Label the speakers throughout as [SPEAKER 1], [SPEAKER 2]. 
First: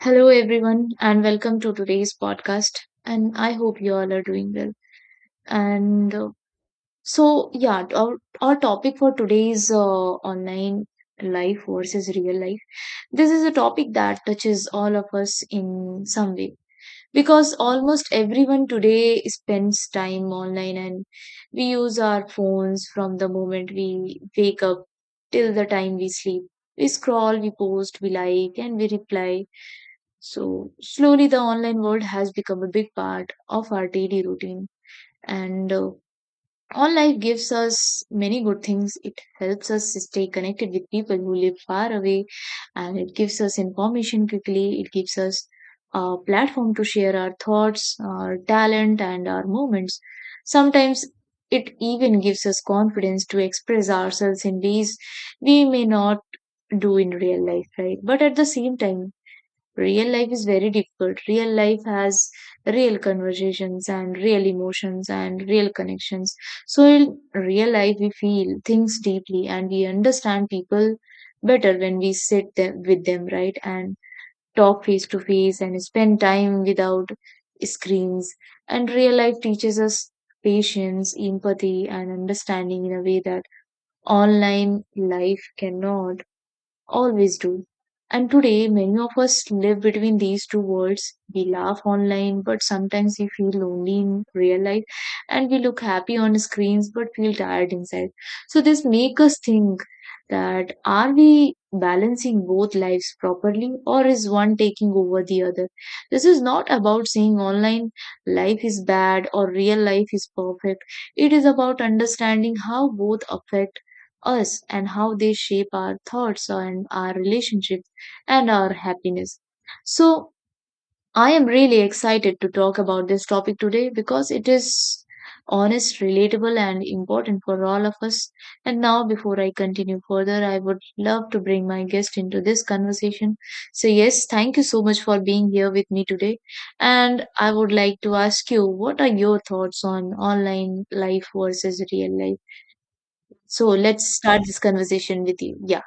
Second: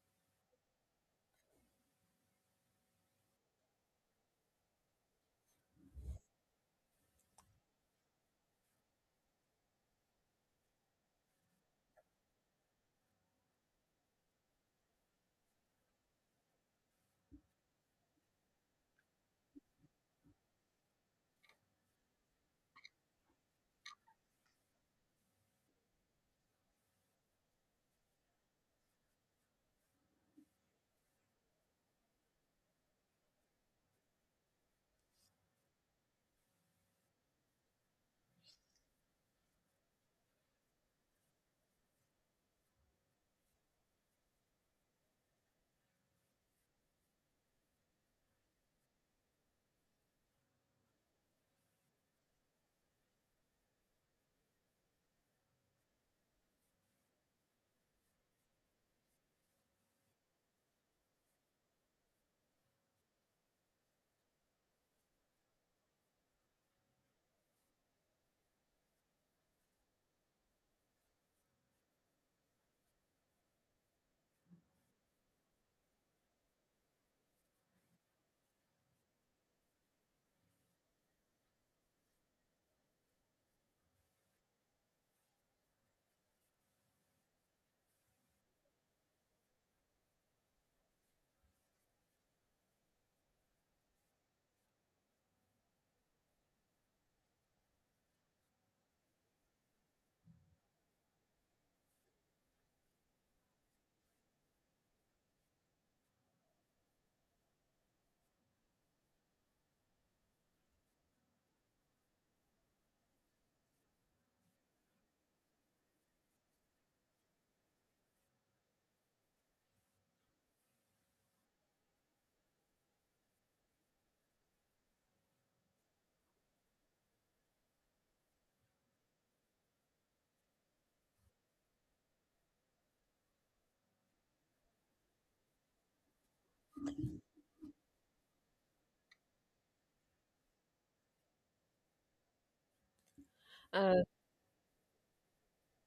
[SPEAKER 1] Hello, everyone, and welcome to today's podcast. And I hope you all are doing well. And uh, our topic for today is online life versus real life. This is a topic that touches all of us in some way because almost everyone today spends time online, and we use our phones from the moment we wake up till the time we sleep. We scroll, we post, we like, and we reply. So slowly, the online world has become a big part of our daily routine. And Online gives us many good things. It helps us stay connected with people who live far away, and it gives us information quickly. It gives us a platform to share our thoughts, our talent, and our moments. Sometimes it even gives us confidence to express ourselves in ways we may not do in real life, right? But at the same time, real life is very difficult. Real life has real conversations and real emotions and real connections. So, in real life, we feel things deeply and we understand people better when we sit them, with them, right? And talk face to face and spend time without screens. And real life teaches us patience, empathy, and understanding in a way that online life cannot always do. And today, many of us live between these two worlds. We laugh online, but sometimes we feel lonely in real life, and we look happy on screens, but feel tired inside. So this make us think that are we balancing both lives properly, or is one taking over the other? This is not about saying online life is bad or real life is perfect. It is about understanding how both affect us and how they shape our thoughts and our relationships and our happiness. So, I am really excited to talk about this topic today because it is honest, relatable, and important for all of us. And now, before I continue further, I would love to bring my guest into this conversation. So, yes, thank you so much for being here with me today. And I would like to ask you, what are your thoughts on online life versus real life? So let's start this conversation with you. Yeah.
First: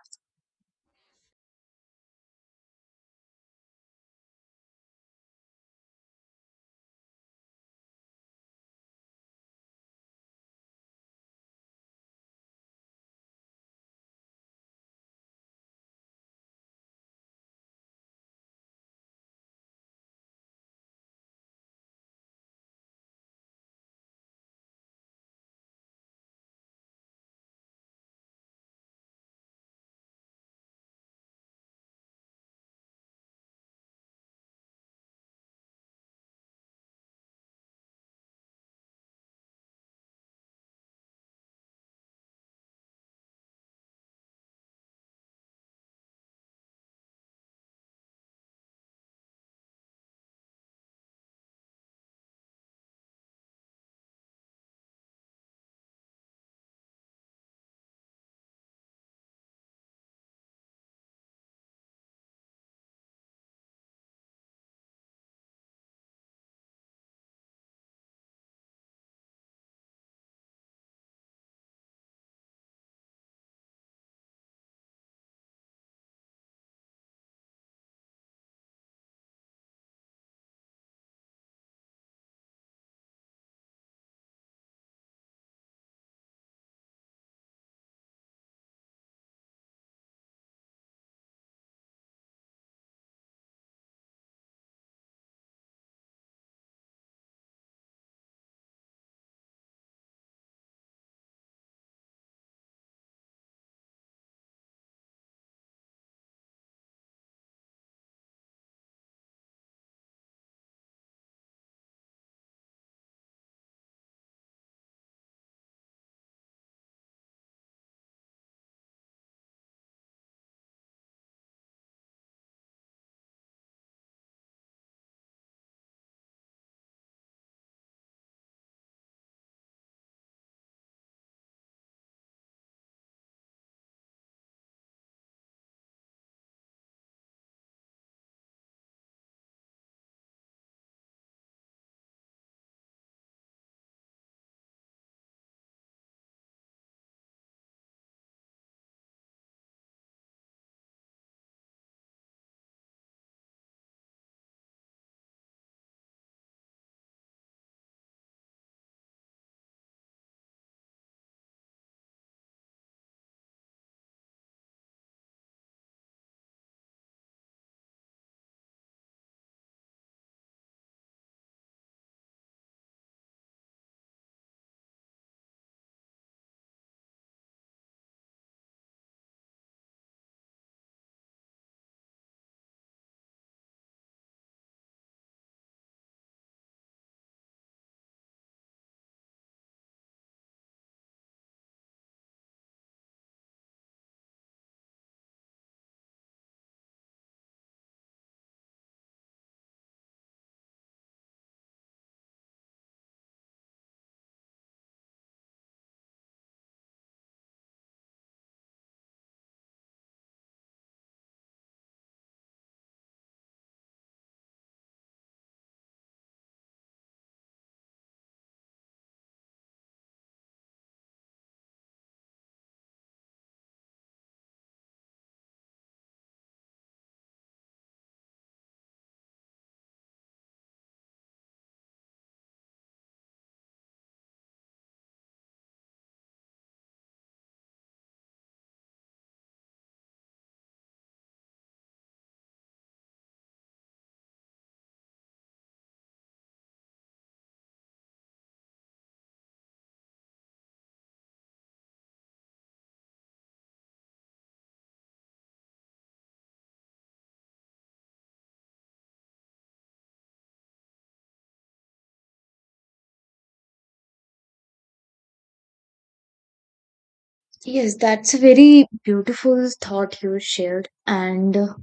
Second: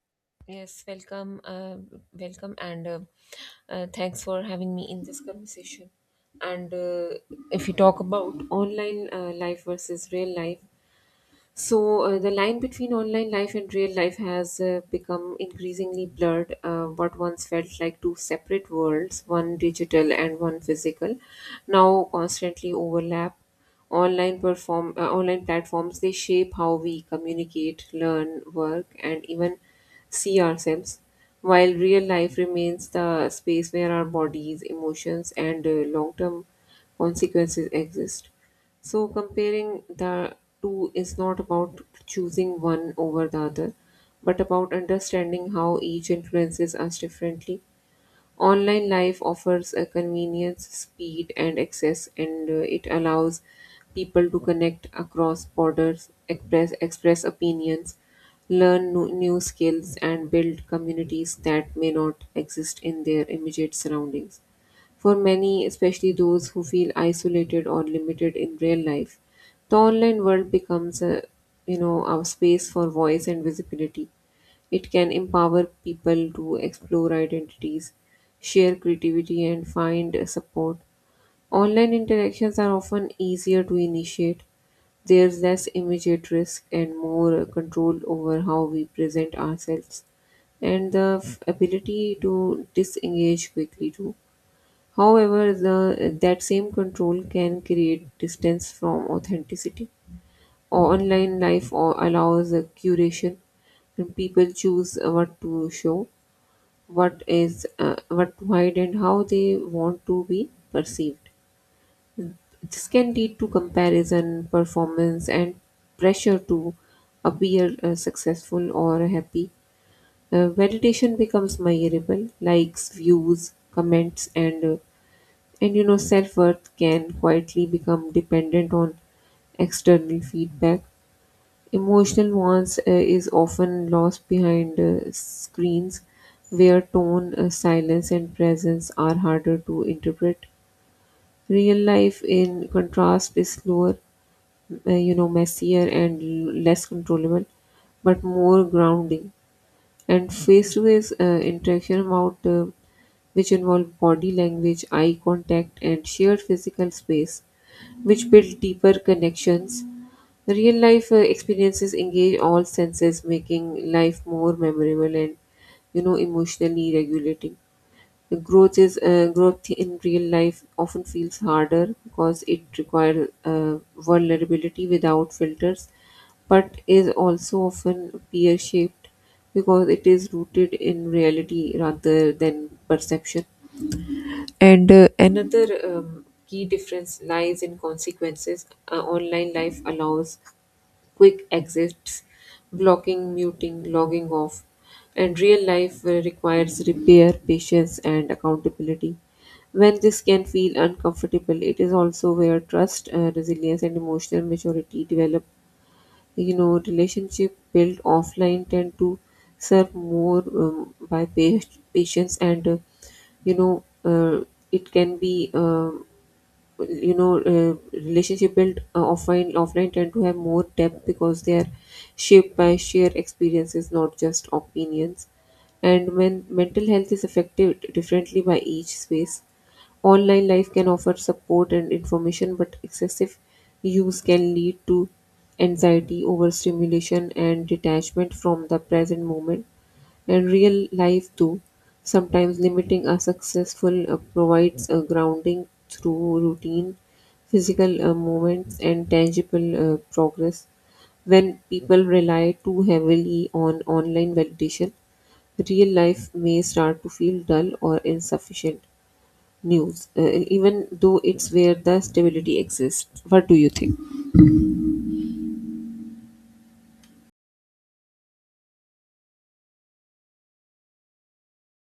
[SPEAKER 1] Yes, that's a very beautiful thought you shared. And uh,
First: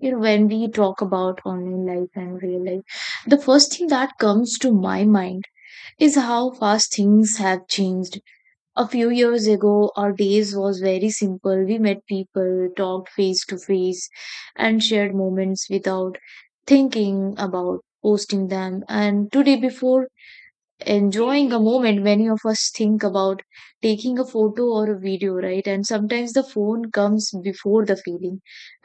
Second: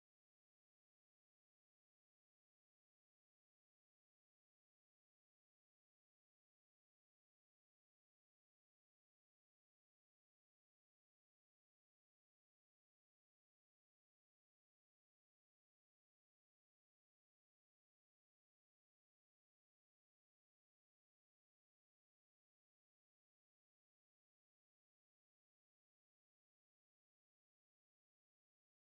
[SPEAKER 1] you know, When we talk about online life and real life, the first thing that comes to my mind is how fast things have changed. A few years ago, our days was very simple. We met people, talked face to face, and shared moments without thinking about posting them. And today, before enjoying a moment, many of us think about taking a photo or a video, right? And sometimes the phone comes before the feeling.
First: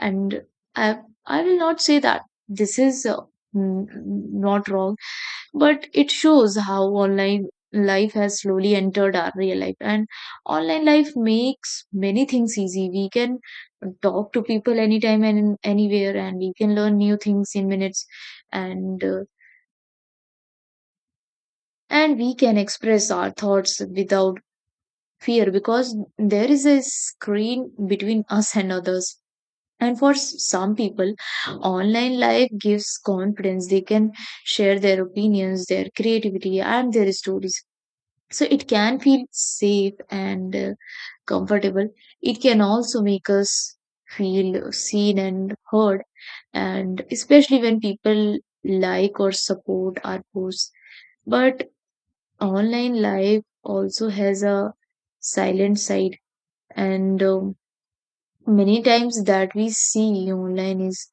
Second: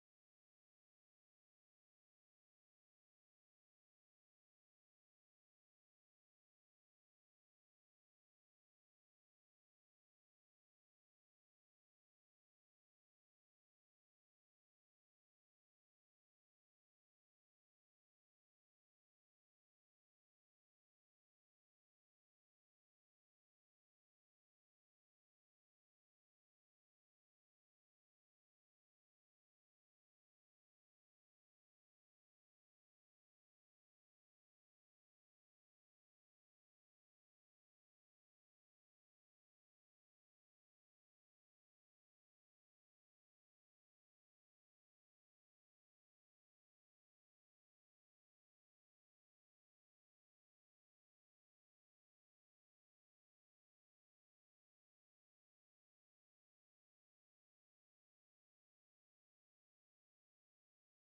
[SPEAKER 1] And i I will not say that this is n- not wrong, but it shows how online life has slowly entered our real life. And online life makes many things easy. We can talk to people anytime and anywhere, and we can learn new things in minutes. And uh, and we can express our thoughts without fear because there is a screen between us and others. And for some people, online life gives confidence. They can share their opinions, their creativity, and their stories. So it can feel safe and comfortable. It can also make us feel seen and heard, and especially when people like or support our posts. But online life also has a silent side. And Many times that we see online is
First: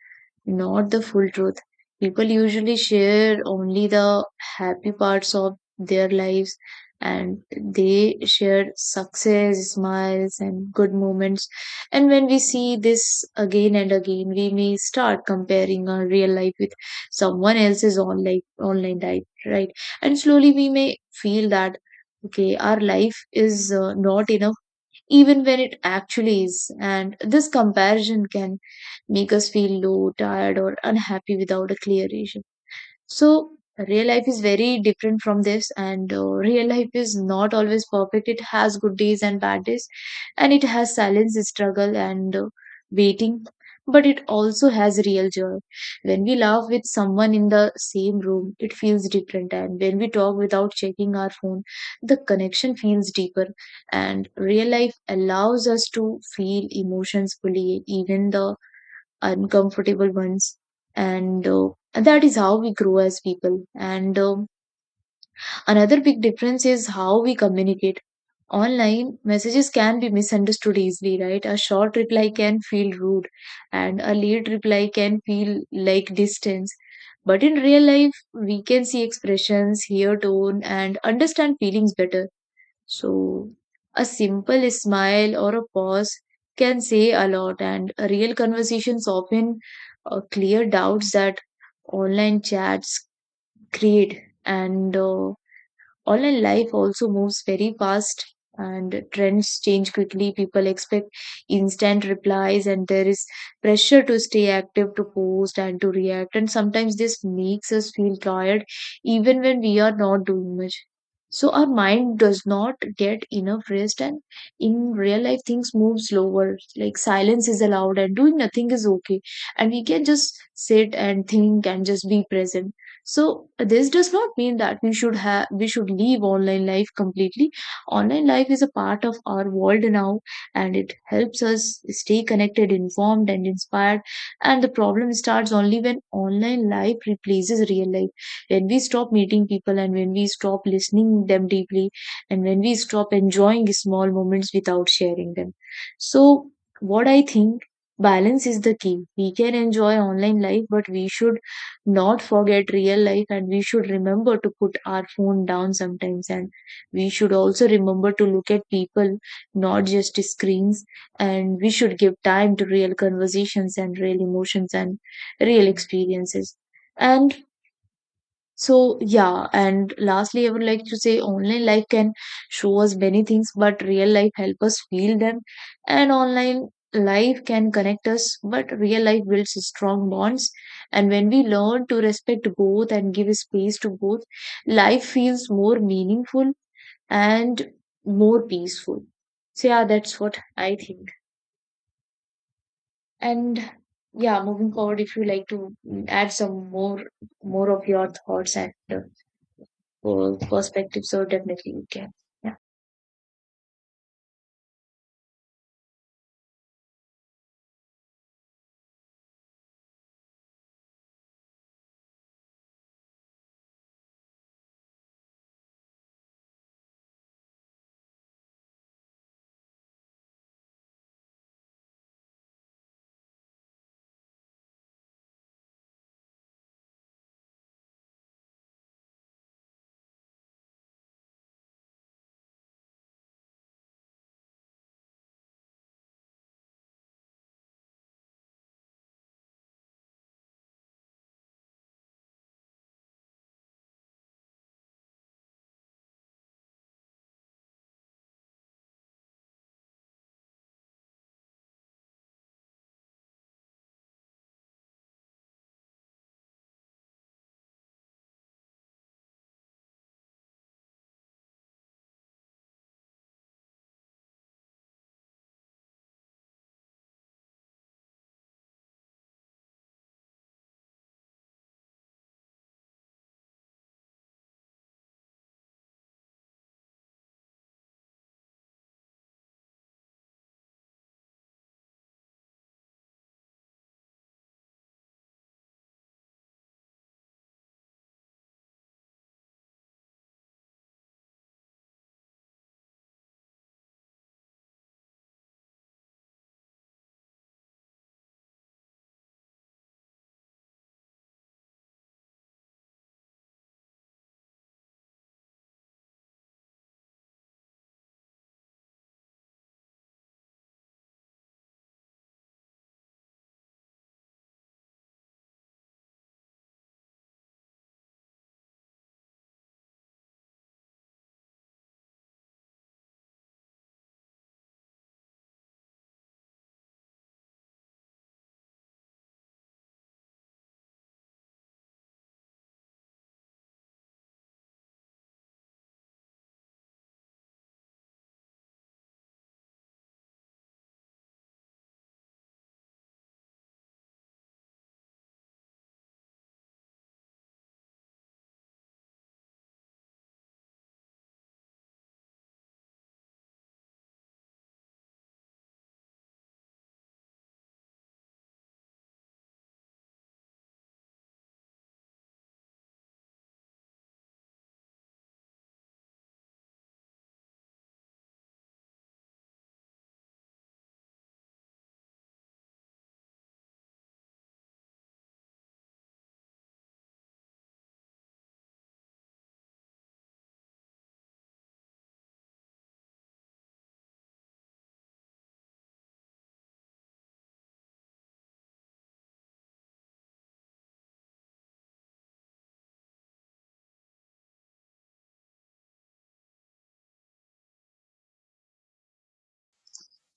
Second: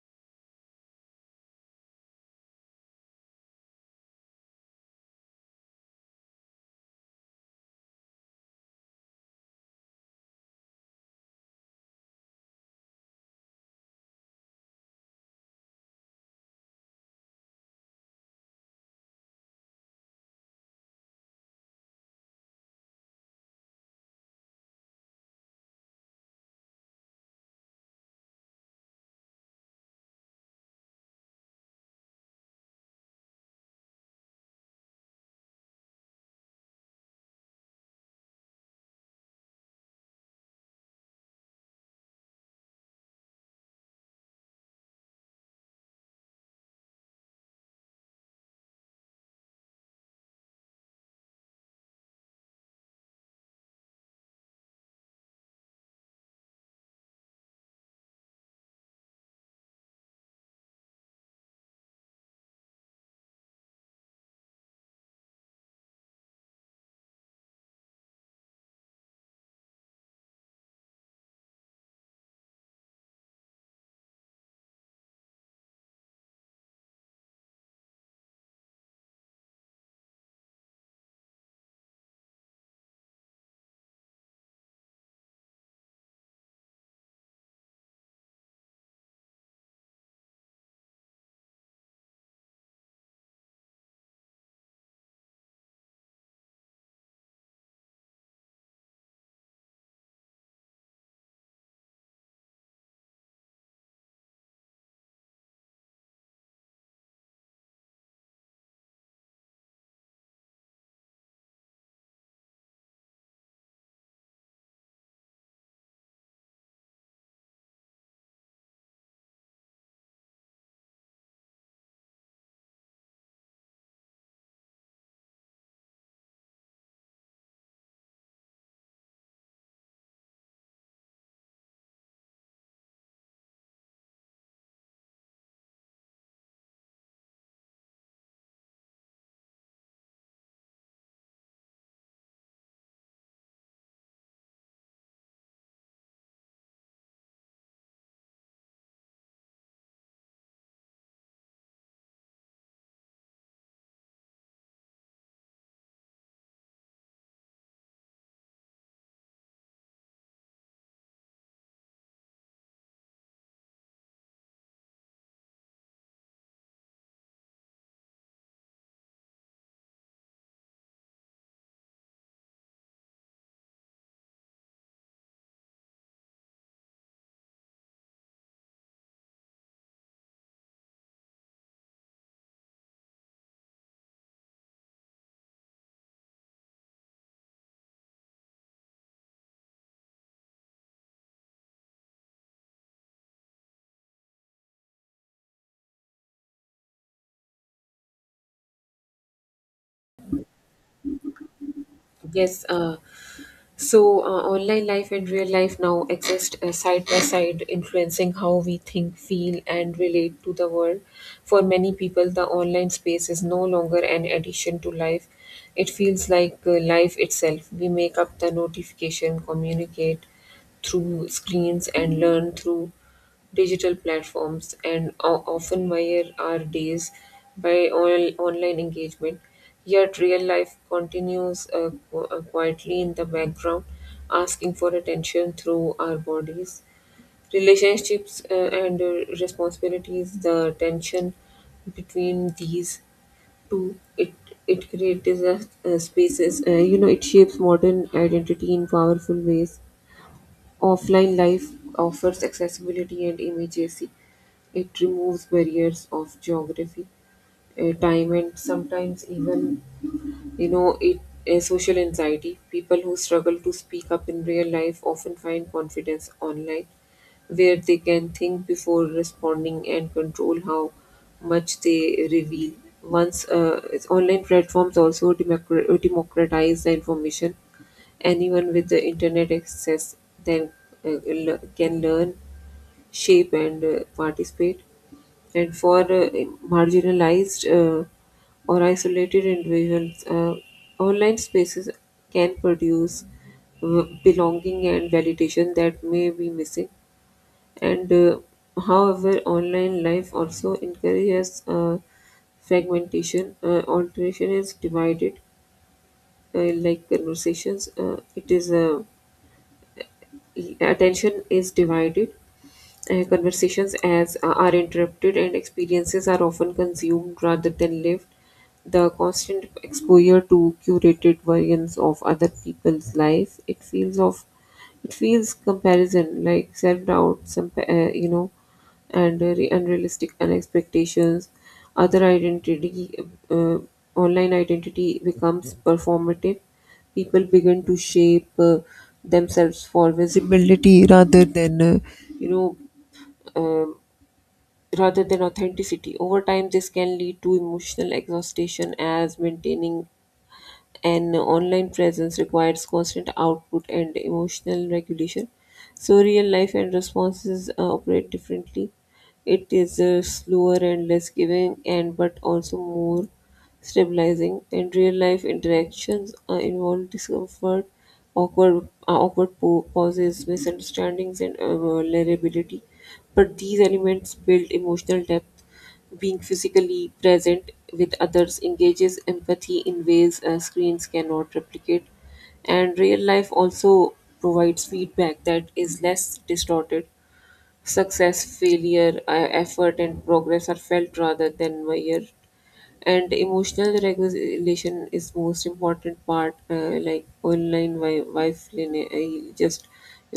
[SPEAKER 1] not the full truth. People usually share only the happy parts of their lives, and they share success, smiles, and good moments. And when we see this again and again, we may start comparing our real life with someone else's online life, right? And slowly we may feel that, okay, our life is not enough, even when it actually is. And this comparison can make us feel low, tired, or unhappy without a clear reason. So real life is very different from this, and real life is not always perfect. It has good days and bad days, and it has silence, struggle, and waiting. But it also has real joy. When we laugh with someone in the same room, it feels different. And when we talk without checking our phone, the connection feels deeper. And real life allows us to feel emotions fully, even the uncomfortable ones. And That is how we grow as people. And Another big difference is how we communicate. Online messages can be misunderstood easily, right? A short reply can feel rude, and a late reply can feel like distance. But in real life, we can see expressions, hear tone, and understand feelings better. So, a simple smile or a pause can say a lot, and real conversations often clear doubts that online chats create. And Online life also moves very fast, and trends change quickly. People expect instant replies, and there is pressure to stay active, to post, and to react. And sometimes this makes us feel tired even when we are not doing much. So our mind does not get enough rest. And in real life, things move slower. Like, silence is allowed and doing nothing is okay, and we can just sit and think and just be present. So this does not mean that we should leave online life completely. Online life is a part of our world now, and it helps us stay connected, informed, and inspired. And the problem starts only when online life replaces real life, when we stop meeting people, and when we stop listening them deeply, and when we stop enjoying small moments without sharing them. So what I think, balance is the key. We can enjoy online life, but we should not forget real life. And we should remember to put our phone down sometimes, and we should also remember to look at people, not just screens. And we should give time to real conversations and real emotions and real experiences. And so yeah, and lastly, I would like to say online life can show us many things, but real life help us feel them. And online life can connect us, but real life builds strong bonds. And when we learn to respect both and give space to both, life feels more meaningful and more peaceful. So yeah, that's what I think. And yeah, moving forward, if you like to add some more of your thoughts and whole perspective, so definitely you can. Yeah.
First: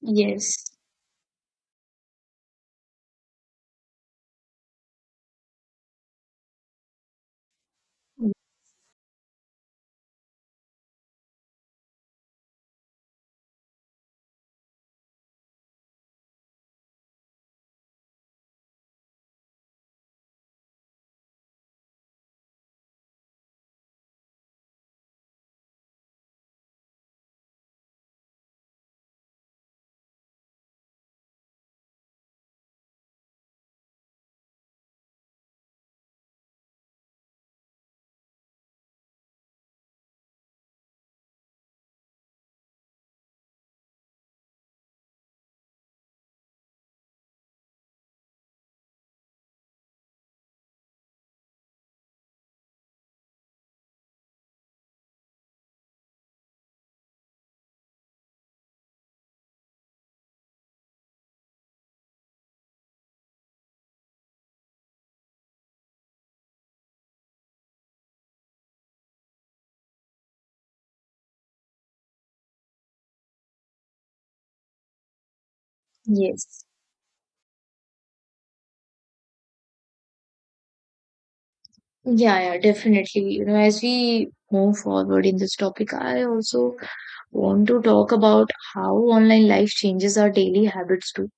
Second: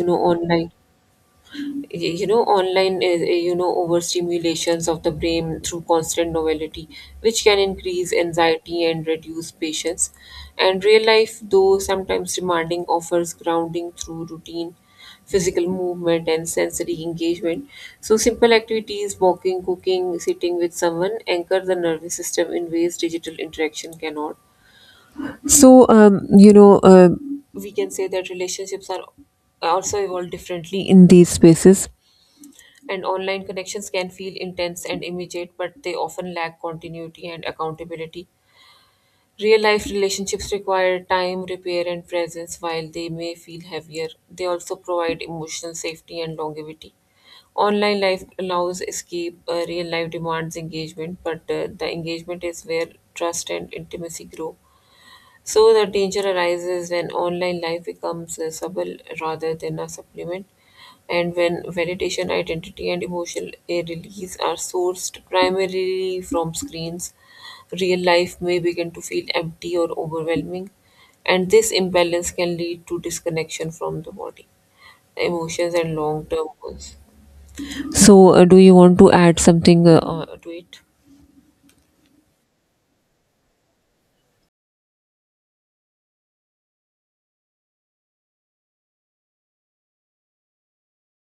[SPEAKER 1] Yes.
[SPEAKER 2] So, um, you know, uh, we can say that relationships are also evolve differently in these spaces.
[SPEAKER 1] Yes.
[SPEAKER 2] Do you want to add something to it?
[SPEAKER 1] Yeah, yeah, definitely. You know, as we move forward in this topic, I also want to talk about how online life changes our daily habits too.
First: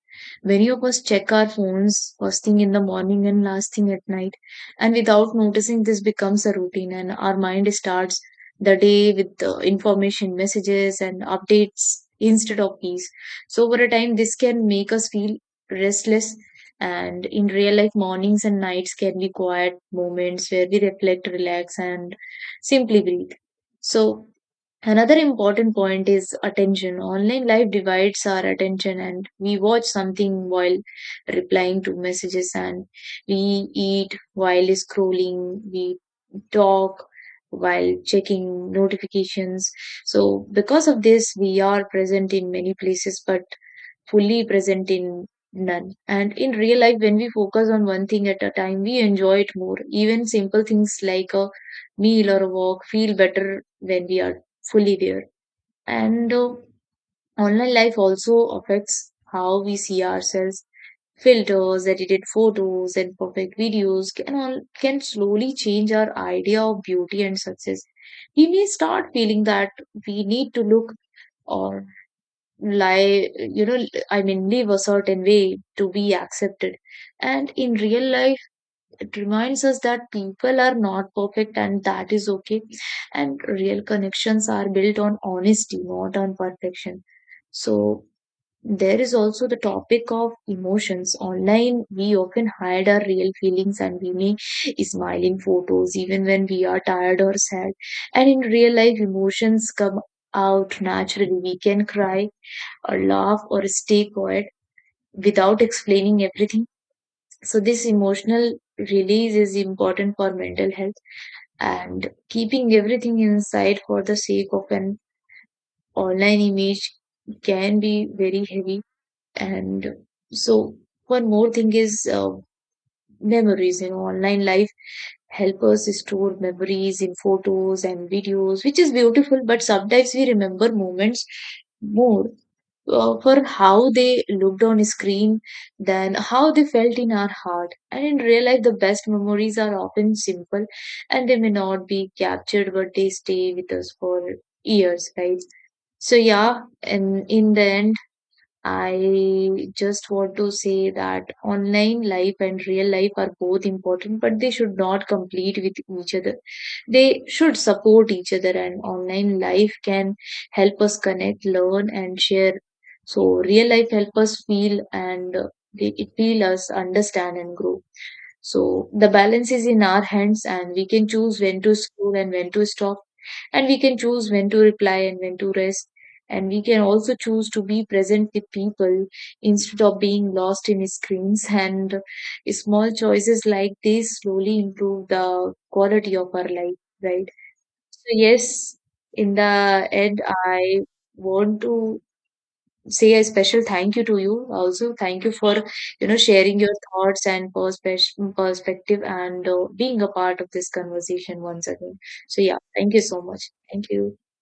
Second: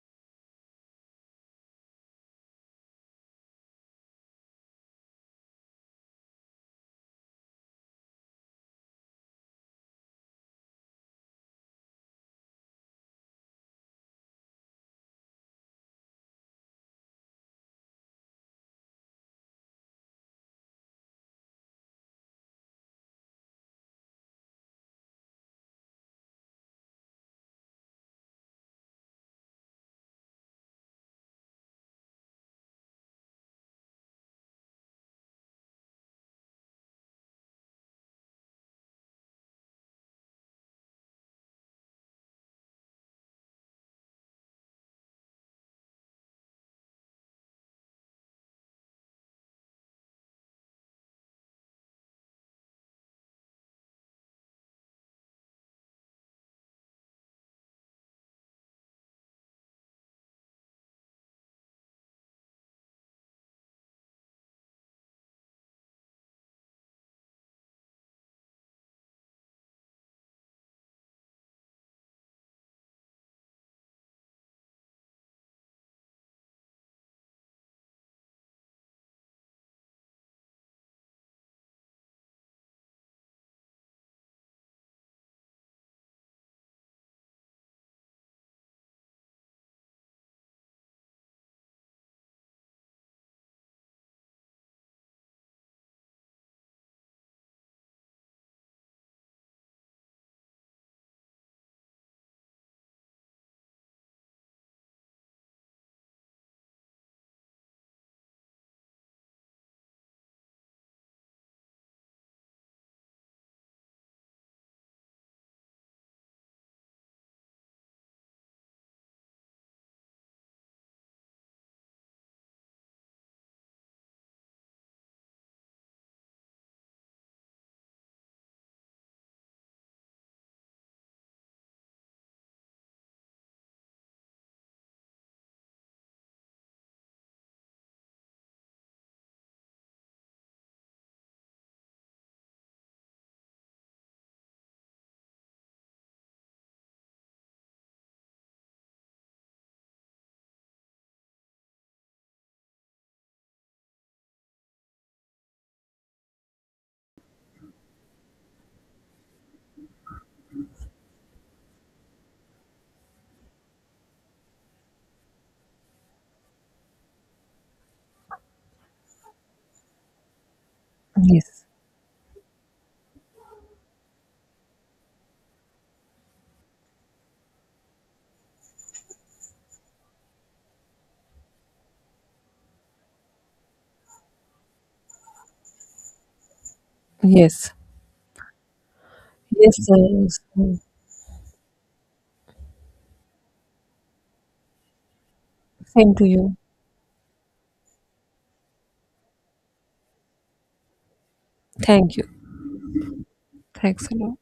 [SPEAKER 1] Many of us check our phones first thing in the morning and last thing at night, and without noticing, this becomes a routine, and our mind starts the day with the information, messages, and updates instead of peace. So, over a time, this can make us feel restless. And in real life, mornings and nights can be quiet moments where we reflect, relax, and simply breathe. So, another important point is attention. Online life divides our attention, and we watch something while replying to messages, and we eat while scrolling, we talk while checking notifications. So because of this, we are present in many places, but fully present in none. And in real life, when we focus on one thing at a time, we enjoy it more. Even simple things like a meal or a walk feel better when we are fully there. And Online life also affects how we see ourselves. Filters, edited photos, and perfect videos can slowly change our idea of beauty and success. We may start feeling that we need to look or lie you know I mean live a certain way to be accepted. And in real life, it reminds us that people are not perfect and that is okay, and real connections are built on honesty, not on perfection. So there is also the topic of emotions. Online, we often hide our real feelings, and we may smile in photos even when we are tired or sad. And in real life, emotions come out naturally. We can cry or laugh or a stay quiet without explaining everything. So this emotional release is important for mental health, and keeping everything inside for the sake of an online image can be very heavy. And so one more thing is memories. In online life, help us store memories in photos and videos, which is beautiful. But sometimes we remember moments more for how they looked on screen than how they felt in our heart. And in real life, the best memories are often simple, and they may not be captured, but they stay with us for years, right? So yeah, and in the end, I just want to say that online life and real life are both important, but they should not complete with each other. They should support each other, and online life can help us connect, learn, and share. So real life help us feel, and it feel us understand and grow. So the balance is in our hands, and we can choose when to scroll and when to stop, and we can choose when to reply and when to rest, and we can also choose to be present with people instead of being lost in screens. And small choices like this slowly improve the quality of our life, right? So yes, in the end, I want to say a special thank you to you. Also thank you for, you know,
[SPEAKER 2] Do you.
[SPEAKER 1] sharing your thoughts and perspective, and being a part of this conversation once again.
[SPEAKER 2] Thank you.
[SPEAKER 1] So yeah, thank you so much, thank
[SPEAKER 2] Thanks a
[SPEAKER 1] you.
[SPEAKER 2] lot.